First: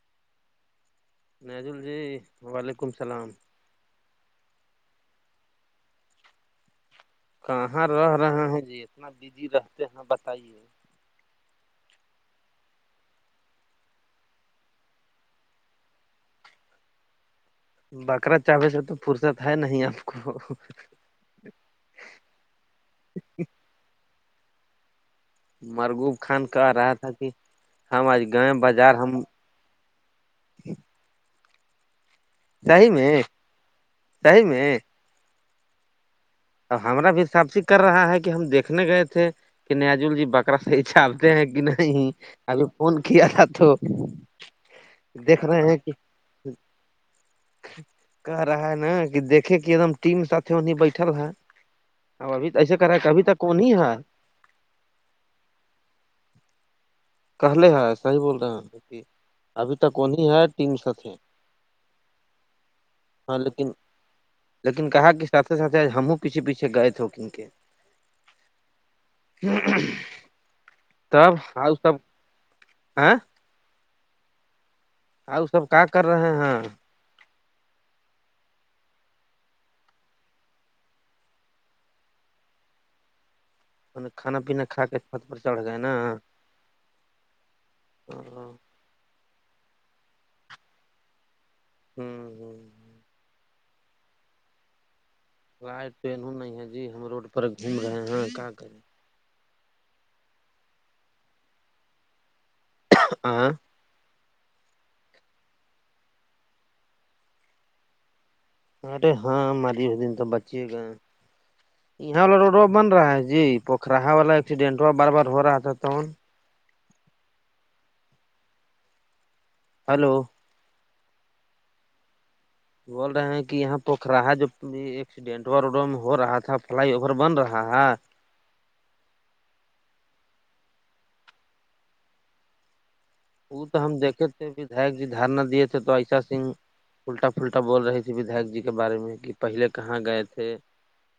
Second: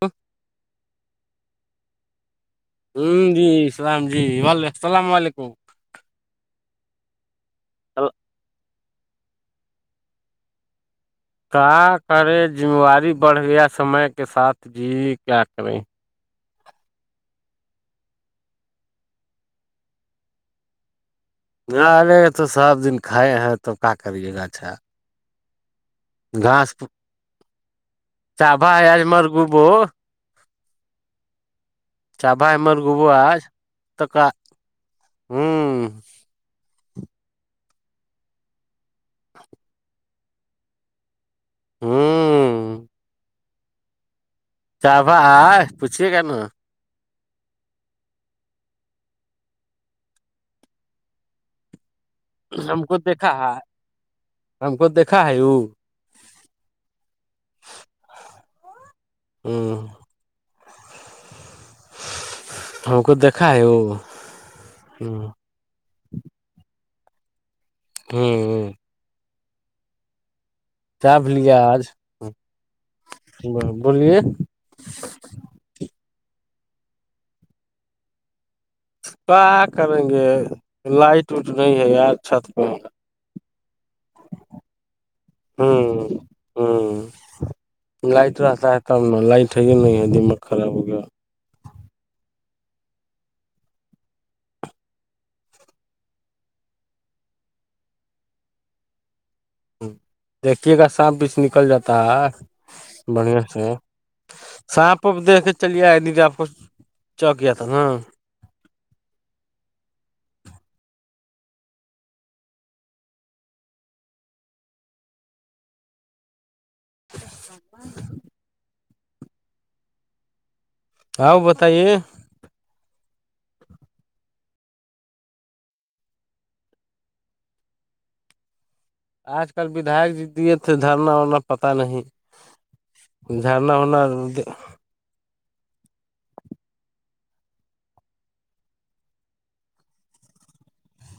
ہ [inaudible] نیجل جی وال [unintelligible] ہ جی السلام جی بو السلام علیکم کہاں رہ رہے ہیں جی اتنا بزی رہتے ہیں بتائیے کیا کرے ذمواری بڑھیا سمے کے ساتھ جی کیا کریں بکرا چاابے سے تو فرصت ہے نہیں آپ کو نہ ارے تو سب دن کھائے ہیں توب کیا کریے گا اچھا مرگوب خان کہہ گھاس رہا تھا کہ ہم آج گا چابا ہے بازار آج ہم [inaudible] چابہ ہے مار صحیح گوب میں آ تو کا صحیح میں ہوں اب ہمارا بھی صافسیی کر رہا ہے کہ ہم دیکنے گئے تھے کہ نیزول جی ب ا سے ہی چاہتے ہیں کہ نہیں ابھی ہوں فون کیا تھا تو دیکھ رہے ہیں کہ [unintelligible] کہہ رہا ہے نا کہ دیکے کہ ایک دم ٹیم سات وہیں بیٹھل ہےا ہم کو دیکھا ہے کون ہی ہم کو دیکھا ہے ا کہلے ہے صحیح بول رہے ہیں ہ ابھی تک وہ نہیں ہے ٹیم س ہیں [inaudible] ہم کو ہاں دیکھا ہے لیکن وہ لیکن کہا کہ ہ سات س ہم پیھے پیچھے گئے تھے ہو کن کے ہوں ہ ہوں ہ آ [unintelligible] آ وہ سب کا کر رہے ہیں کیا کریں گے لائٹ وٹ نہیں ہے یار چھت پہ کھانا پینا کھ کے چھت پر چڑھ گئے نا ہوں ہوں تمنا لائٹ ہے گیا نہیں ہے دم خراب ہو گیا ہوں ہ فلائٹ توینوں نہیں ہے جی ہم روڈ پر گھوم رہے ہیں کیا کریں ہ دیکھیے گا سانپ بیچ نکل جاتا ہے بڑھیا سے ساپ دیکھ کے چلیےیا ن آپ کو چوک گیا تھا نا ارے ہاں ماری اس دن تو بچیے گا یہاں والا روڈ ہوا بن رہا ہے جی پوکھرا والا ایکسیڈینٹ ہو بار بار ہو رہا تھا تون [unintelligible] ہلو ہاں بتائیے بول رہے ہیں کہ یہاں پوکھ رہا جو ا ایکسیڈینٹوا روڈ میں ہو رہا تھا فلائی اوور بن رہا ہے آج کل وداک جی دیے تھے دھرنا وورنا پتا نہیں جھرنا ہونا دائےک جی دارنا دے تھ تو ایشا سن الٹا پلٹا بول رہی تھی بدھک جی کے بارے میں کہ پہلے کہاں گئے تھے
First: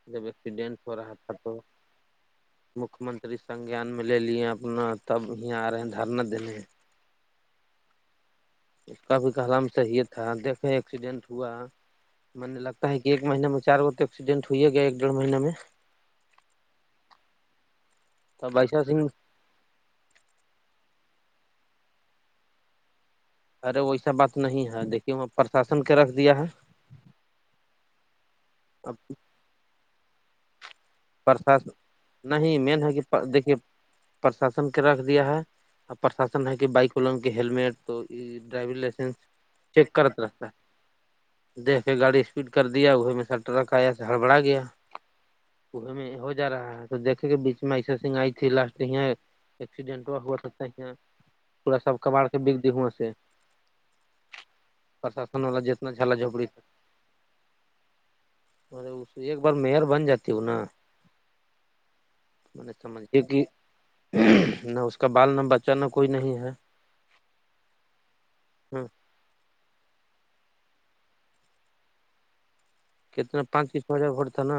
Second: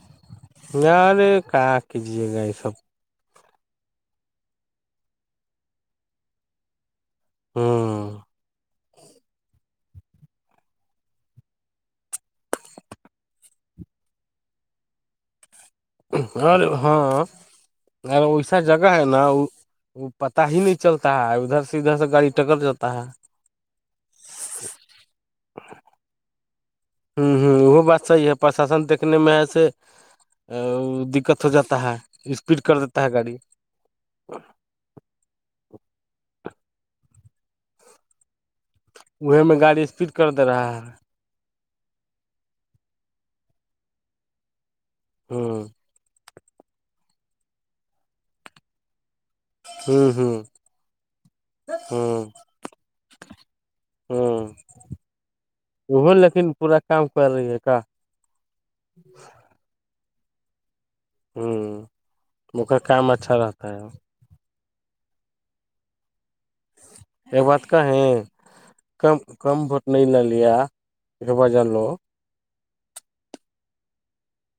[unintelligible] یارے کہاں کیجیے گا یہ سب مک منتری سنجیان میں لے لیے اپنا تب یہ آ رہے ہیں دھرنا دینے ہاں کافی کلام صحیح تھا دیکھے ایکسیڈینٹ ہوا م نے لگتا ہے کہ ایک مہینے میں چار گو تو ایکسیڈنٹ ہوئی ہے گیا ایک ڈیڑھ مہینے میں اوررے ہاں ا ویسا تب ایسا جگہ ہے سنگھ نا وہ پتاہ ہی نہیں چلتا ہے ادھر سے ادھر سے گاڑی ٹکر جاتا ہے ارے ویسا بات نہیں ہے دیکھیے وہ پرشاسن کے رکھ دیا ہے ہوں ہوں وہ بات صحیح ہے پرشاسن دیکنے میں ہے سے ا دقت ہو پرسات جاتا نہیں مین ہے کہ گاڑی دیکھیے پرشاسن کے رکھ دیا ہے اور پرشاسن ہے کہ بائک وال لگ کے ہیللمٹ تو ڈرائیونگ لائ اہ میں گاڑی اسپیڈ کر دے رہا ہے دیکھ کے گاڑی اسپیڈ کر دیا وہی میں سا ٹرک آیا تو ہڑبڑا گیا ہاں ا میں ہو جا رہا ہے تو دیکے کہ بیچ میں ایسا سنگھ آئی تھی لاسٹ یہ ہوں ایکسیڈینٹو ہو ہوں سکتا یہ پورا سب ہوں کباڑ کے بگ دیاں سے ہوں پرشاسن والا جتنا وہ جھالا جھوپڑی لیکن پورا کام کر رہی ہے کا اس ایک بار میئر بن جاتی ہوں نا ہوں میں نے مگر کام سمجھیے اچھا کہ رہتا ہے نہ اس کا بال نہ بچہ نہ کوئی نہیں ہے یہ بات کایں ہ کم کم ووٹ نہیں لے لیا ایک بار جان لو کتنا پانچس پا پڑتا نا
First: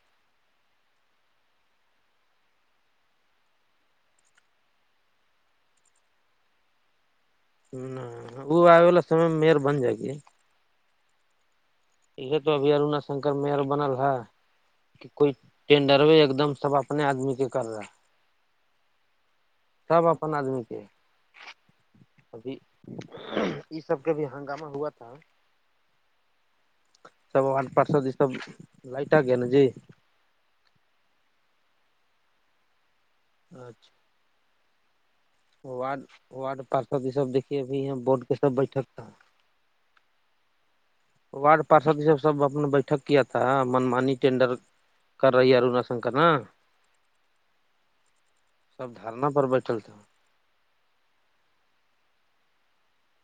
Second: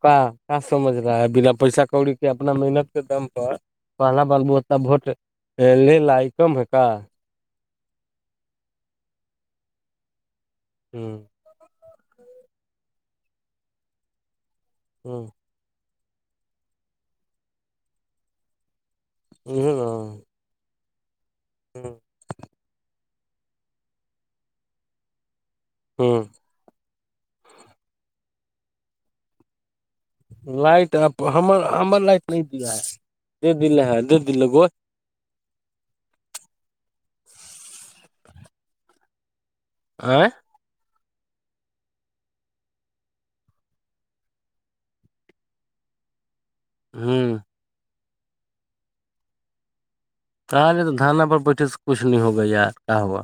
اں کہاں سمجھ رہا ہے بنا پیسہ کڑی کے اپنا محنت کے دم پر پہلا بالبو اتا ووٹ لے لائے کم ہے کا نہ وہ آبے والا سمے میں مئر بن جائے گی ہوں یہ تو ابھی ارنا شنکر مئر بنل ہے کہ ہوں کوئی ٹینڈر ایک دم سب اپنے آدمی کے کر رہا سب اپ آدمی کے ابھی یہ سب کا بھی ہنگامہ ہوا تھا ہوں سب آڈ پارس سب لائٹک ہے نا جی لائٹ ہم ہمر لائٹ نہیں دیا دے دے دے د گوش وارڈ وارڈ پارشد یہ سب دیکھیے ابھی یہ بورڈ کے سب بیٹھک تھا آئ وارڈ پارشد سب سب اپنا بیٹھک کیا تھا منمانی ٹینڈر کر رہی ہے روناا شنکر نا ہاں سب دارناہ پر بیٹھل تھے کہ گے تو دانہ پر بیٹھے سے کچھ نہیں ہوگا یار کہوا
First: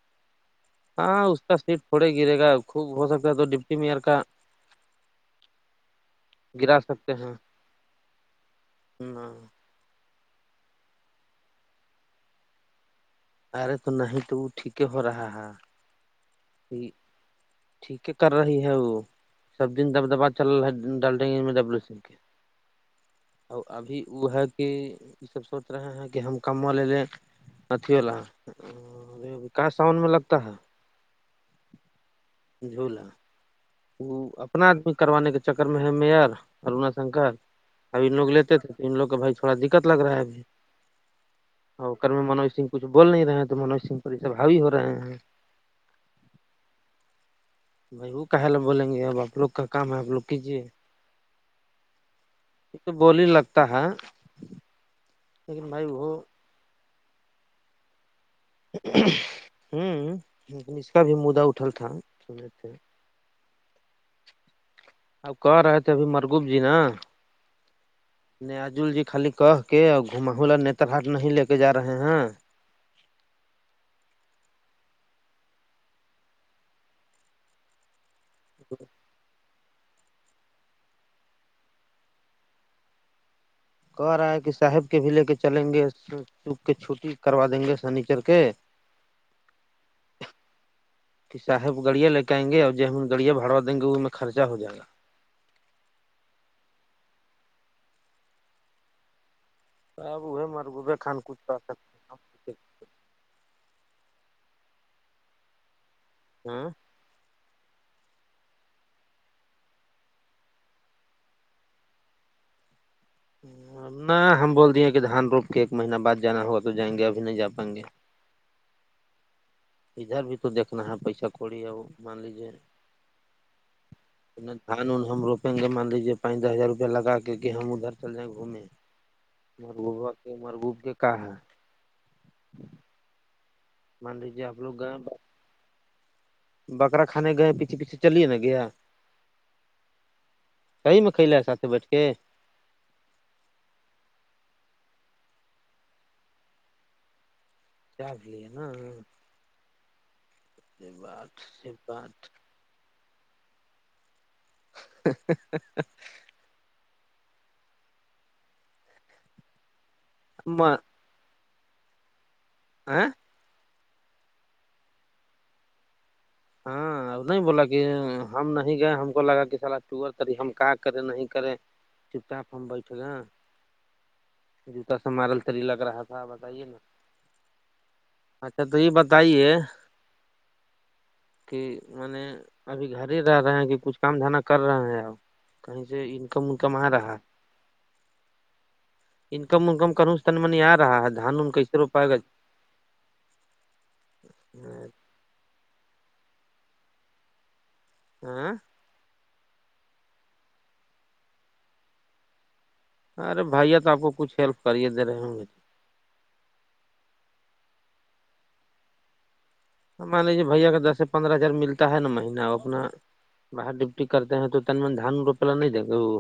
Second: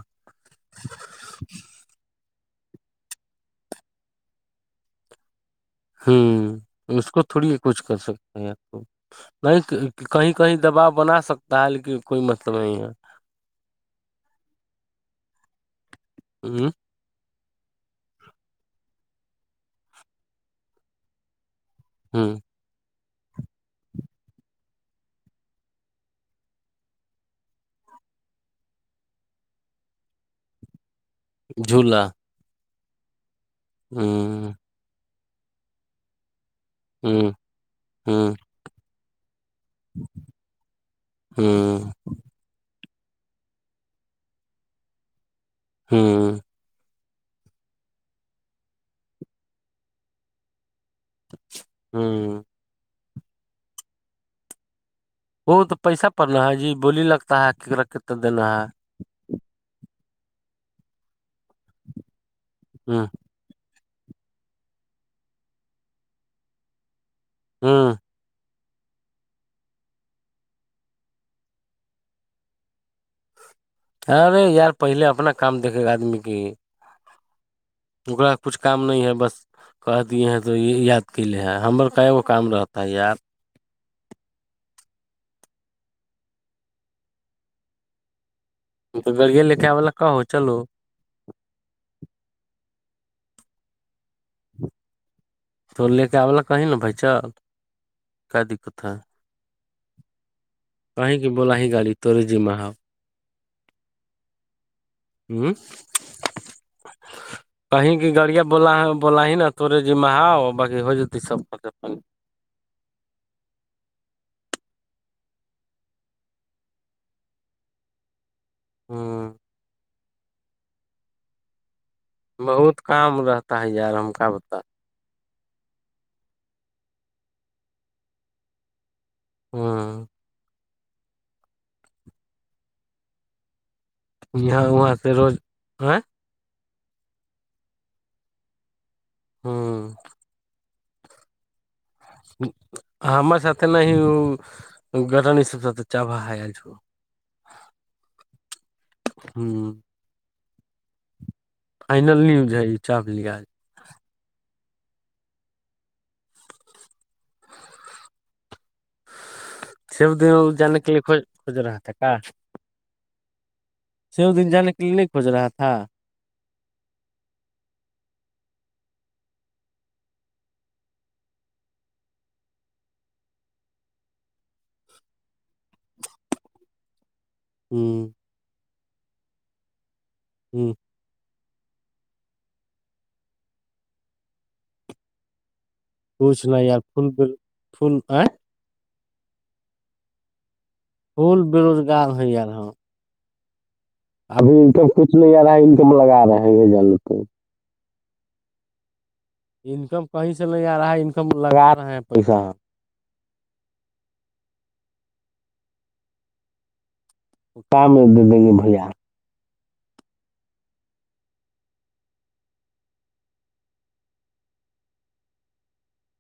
ہاں اس کا سیٹ تھوڑے گرے گا خوب ہو سکتا ہے تو ڈپٹی میئر کا ہوں گرا اس سکتے کو ہیں تھوڑی کچھ کر سکتے ہیں آپ کو نہ لائک کہ کہیں کہیں دباؤ بنا سکتا ہے لیکن کوئی مطلب نہیں ہے ارے تو نہیں تو وہ ٹھیک ہو رہا ہے ہاں [inaudible] ٹھیک ہے کر رہی ہے وہ سب دن دب دبا چل رہا ڈل ڈیں گے ڈبلو س ہ اور ابھی وہ ہے کہ یہ سب سوچ رہے ہیں کہ ہم کما لے لے اھی وال کا ساؤن میں لگتا ہے جھولا جھولا وہ ہ اپنا آدمی کروانے کے چکر میں ہے مئر ارونا ہ شنکر اب ان ہ لوگ لیتے تھے تو ان لوگ کا بھائی تھوڑا دقت لگ رہا ہے ابھی ہوں ر میں منوج سنگھ کھ بول نہیں رہے تو موج سنگ پر سے ہای ہو رہے ہیں ہوں بھائی وہ کال بولیں گے اب آپ لوگ کا کام ہے آپ لوگ کیجیے ہوں تو بول ہی لگتا ہے وہ لیکن تو بھائی پیسہ پڑنا ہے جی بولی لگتا ہے ککنا کتنا دینا ہے ہ اس کا بھی مدا اٹھل تھا سن تھ ہاں اب کہہ رہے تھے ابھی مرگوب جی نا ہاں نیاجل جی خالی کہ کے اور گماہ لا نتر ہاٹ نہیں لے کے جا رہے ہیں ہاںرے یار پہلے اپنا کام دھے کے آدمی کی اکا کچھ کام نہیں ہے بس کہ دیے ہیں تو یہ یاد کی لیے ہے ہمر کا گ کام رہتا ہے یاد کہ رہا ہے کہ صاحب کے بھی لے کے چلیں گے چپ کے چھٹی کروا دیں گے سنیچر کے بڑی لکھا والا کہو چلو کہ صاحب گڑیا لے کے آئ گے اور ج ہمن گڑیا بڑا دیں گے وہ میں خرچہ ہو ج گا تو لے کے آب لا کہیں نا بھ چل کا دقت ہے سب وہ مربوبے کھان کچ پا سک ترجی محا ہوں ہاں کہیں کی گاڑیا بلا بولا ہی نا تورے جمہاؤ باقی ہو جاتی س نہ ہم بول دیے کہ دھان روپ کے ایک مہینہ بعد جانا ہوگا تو جائیں گے ابھی نہیں جا پائیں گے ہاں ادھر بھی تو دیکنا ہے پیسہ کوڑی ہے وہ بہت کام رہتا ہے یار ہم کا بتا قانون ہم روپیں گے مان لیجیے پانچ دس ہزار روپیہ لگا کے کہ ہم ادھر چل جائیں گھومیں مربوبہ کے مرغوب کے کہاں ہے مان لیجیے آپ یہاں لوگ وہاں گئے سے روز ہ بکرا کھانے گئے پیچھے پیچھے چلیے نا گیا ہوں صحی میں کھل ساتھ بیٹھ کے ہمار سات نہ ہی گرانی سب س چا ہے چج لی ہے نا ہوں اس کے بعات فائنل نیوز ہے چاپ لیا ہ [inaudible] سب دن جانے کے لیے کج رہا تھا کا آ [inaudible] س دن جان کے لیے لے کھج رہا تھا ہاں اب نہیں بولا کہ ہم نہیں گئے ہم کو لگا کہ سال ٹور تی ہم کہ کریں نہیں کرے چتاا پ ہم بیٹھے گ ہیں جوتا سا مارل تری لگ رہا تھا بتائیے نا ہوں اچھا تو یہ بتائیے ہوں کہ میں نے ابھی گھر ہی رہ رہے ہیں کہ کچھ کام دھانا کر رہے ہیں آ کہیں سے انکم وکم آ رہا انکم ونکم کروں تن منی آ رہا ہے جھانن ک اس طرو پائے گا ابھی انکب کچھ نہیں آ رہا ہے انکم لگا رہے ہیں ج تو ا [unintelligible] انکم کہیں سے نہیں آ رہا ہے انکم لگا رہے ہیں پیسہ ارے بھیا تو آپ کو کچھ ہیلپ کرے دے رہے ہ مے کا میں دے دیں گے بھیا مان لیجیے بھیا کا دس سے پندرہ ہزار ملتا ہے نا مہینہ وہ اپنا باہر ڈوٹی کرتے ہیں تو ت دھان روپے ل نہیں دیں گے وہ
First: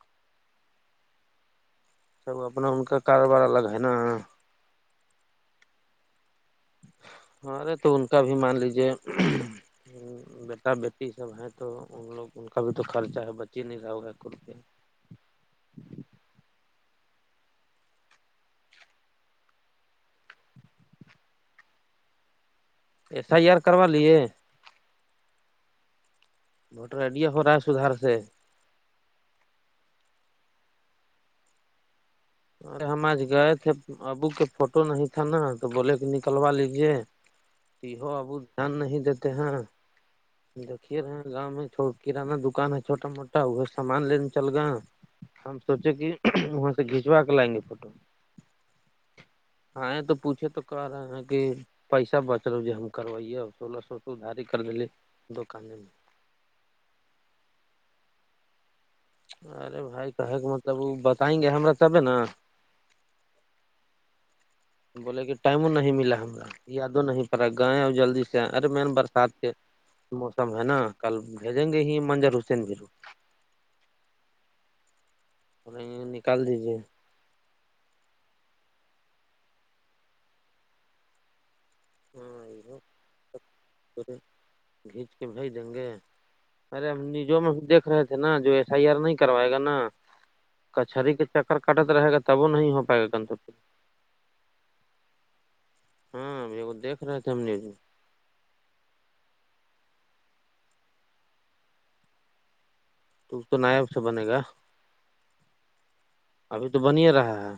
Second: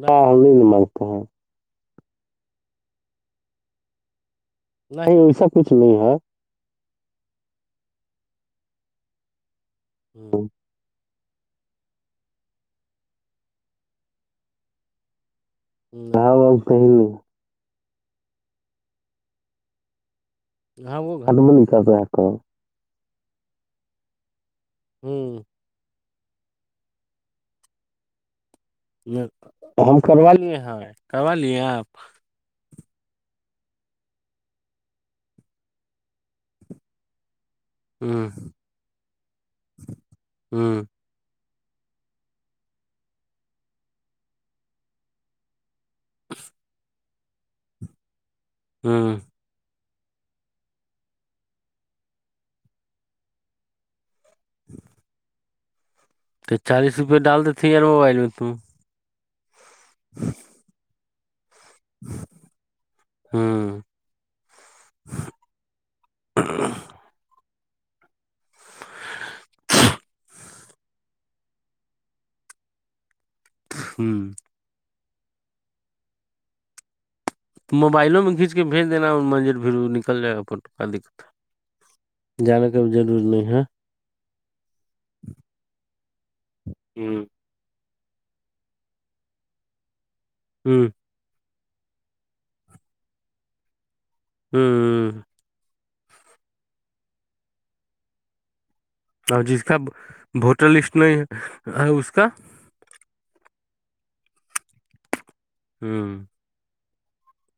نہ نہیں ن مرتا ہے سب اپنا ہ کاا کاروبار الگ ہے نا نہیں ویسا کچھ نہیں ہے ااںرے تو ان کا بھی مان لیجیے بیٹا بی سب ہیں تو ان لوگ ان کا بھی تو خرچہ ہے بچی نہیں رہا ہوا کرتے ہاں ب کہ ہی نہیں ہ وہ گھر میں نک ہے کر ایف آئی آر کروا لیے ہوں بوٹر ا خد ہے سدار سے ہم کروا لییے ہیں کروا لییے آپ ارے ہم آج گئے تھے ابو کے فوٹو نہیں تھا نا تو بولے کے نکلوا لیجے تو ہوں ابو دھیان نہیں دیتے ہیں ہوں دیکے رہے گاؤں میں چوٹ کانہ دکان ہے چھوٹا موٹا وہ سامان لینے چل گیا ہم سوچے کہ وہاں سے کھینچوا کے لائیں گے فوٹو ہاں ہاں یہ تو پوچھے تو کہ رہے ہیں کہ پیسہ بچ لو ج ہم کروائیے سولہ سو سدھاری کر دے دکان میں تو چالیس روپئے ڈال دیتےے یار موبائل میں تو ارے بھائی کہے کے مطلب وہ بتائیں گے ہمرا تبے نا ہاں بولے کہ ٹائموں نہیں ملا ہما یادوں نہیں پڑا گائے ا جلدی سے ارے من برسات کے موسم ہے نا کل بھیجیں گے ہی منظر حسین بھییرو ہ تو نہیں نکال دیجے موبائلو میں کھیچ کے بھیج دینا منزر بھیھر نکل جائے گا فوٹو کا دقت جانا کا رور ب تھے کھیچ کے بھیج دیں گے ارے ہم ہ نیجوں میں دیکھ رہے تھے نا جو ایس آئی آر نہیں کروائے گا نا ہ کچہری کا چک ر کٹت رہے گا تب وہ نہیں ہو پائے گا گنندو ہوں ہاں ایک رہے تھے ہم نیوز میں اور جس کا ووٹر لسٹ نہیں ہے اس کا تو اس تو نیاب سے بنے گا ہاں ابھی تو بنیا رہا ہے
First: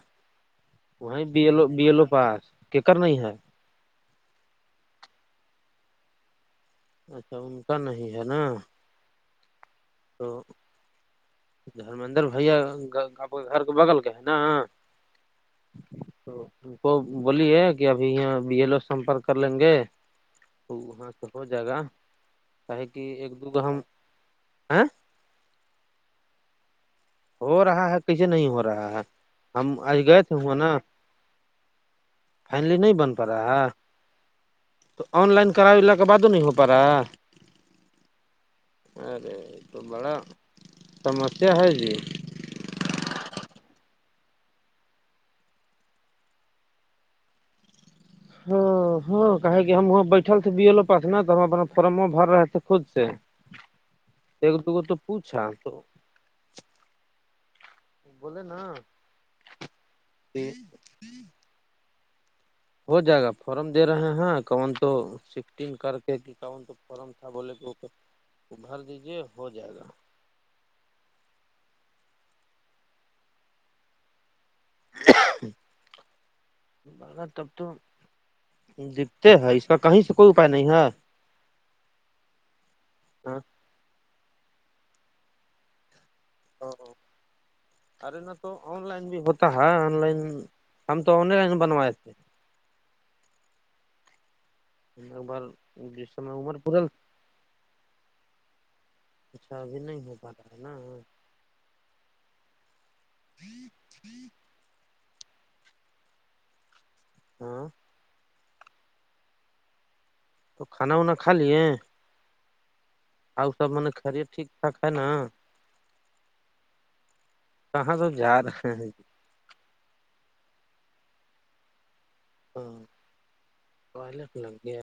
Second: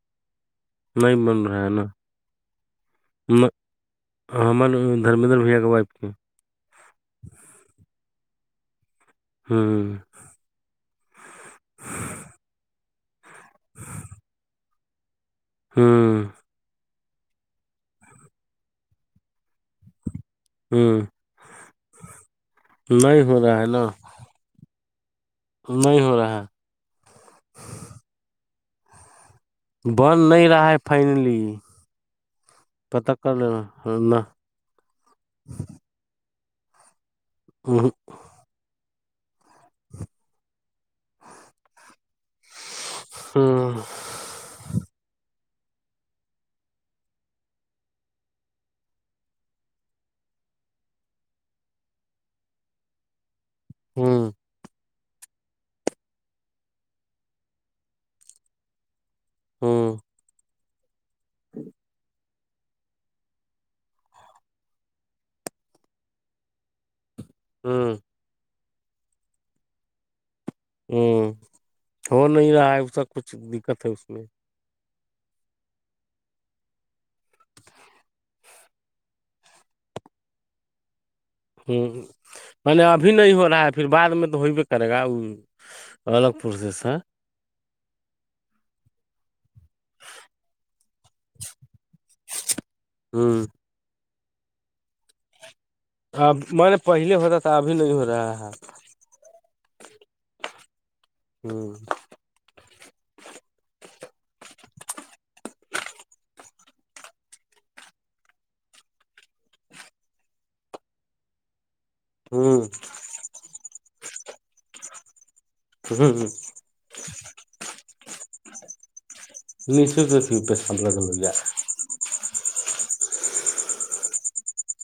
وہیں نہیں بن بیل رہا او ہے بی ایل او پاس کیکر نہیں ہے ر دھرمدر بھیا کے وائف کے اچھا ان کا نہیں ہے نا ہاں تو دھرمدر بھیا آپ گھر کے بغل کے ہے نا ہوں تو ت کو بولی ہے کہ ابھی یہ بی ایل او سمپرک کر لیں گے تو ہوں وہاں تو ہو جائے گا نہیں ہو رہا ہے نا آاں نہیں ہو رہا ہے ہو رہا ہے کسیے نہیں ہو رہا ہے ہم ہے آج گئے بن تھے نہیں ہ رہا نا ہے فائنلی فائائنلی نہیں بن پتہ پ کر رہا ہے لینا نہ تو آن لائن کرال کے بد نہیں ہو پا رہا ہے ہ ارے تو بڑا سمسیا ہے جی ہوں ہاں ہاں کہ کہ ہم بیٹھل تھے بی ایلو پاس ن تو ہم اپنا فم بھر رہے تھے خود سے [inaudible] ہاں تو تو پوچھا تو بولے نا ہاں ہ [unintelligible] ہاں [inaudible] ہو جائے گا فارم دے رہے ہیں کون تو سٹین کر کے کہ کون تو فم تھا بولے کے اپر ہوں ابھر دیجیے ہو جائے گا ہوں ہو نہیں رہا ہے اسسا کچھ دقت ہے اس میں [inaudible] تب تو دکھتے ہے اس کا کہیں سے کوئی اپپائے نہیں ہے ہ میں ابھی نہیں ہاں ہو رہا ہے پھر بعد میں تو ہوئی بھی کرے گا الگ سوردش [inaudible] ارے نہ تو آن لائن بھی ہوتا ہے آن لائن ہم تو آن لائن بنوائے تھے ہاں اق بار [unintelligible] سمے اب عمر میں نے پورل پہلے ہوتا تھا ابھی نہیں ہو رہا ہے اچھا ا بھی نہیں ہو پاتا ہے نا ہوں [unintelligible] ہی ہی [inaudible] ہاں تو کھانا وانا کھا لیے ہوں آ سب م خری ٹھیک ٹھاک ہے نا ہ کہاں تو جا رہے ہیں مش ا پیساب لگل گ [unintelligible] ہاں پلے ف لن گی [inaudible]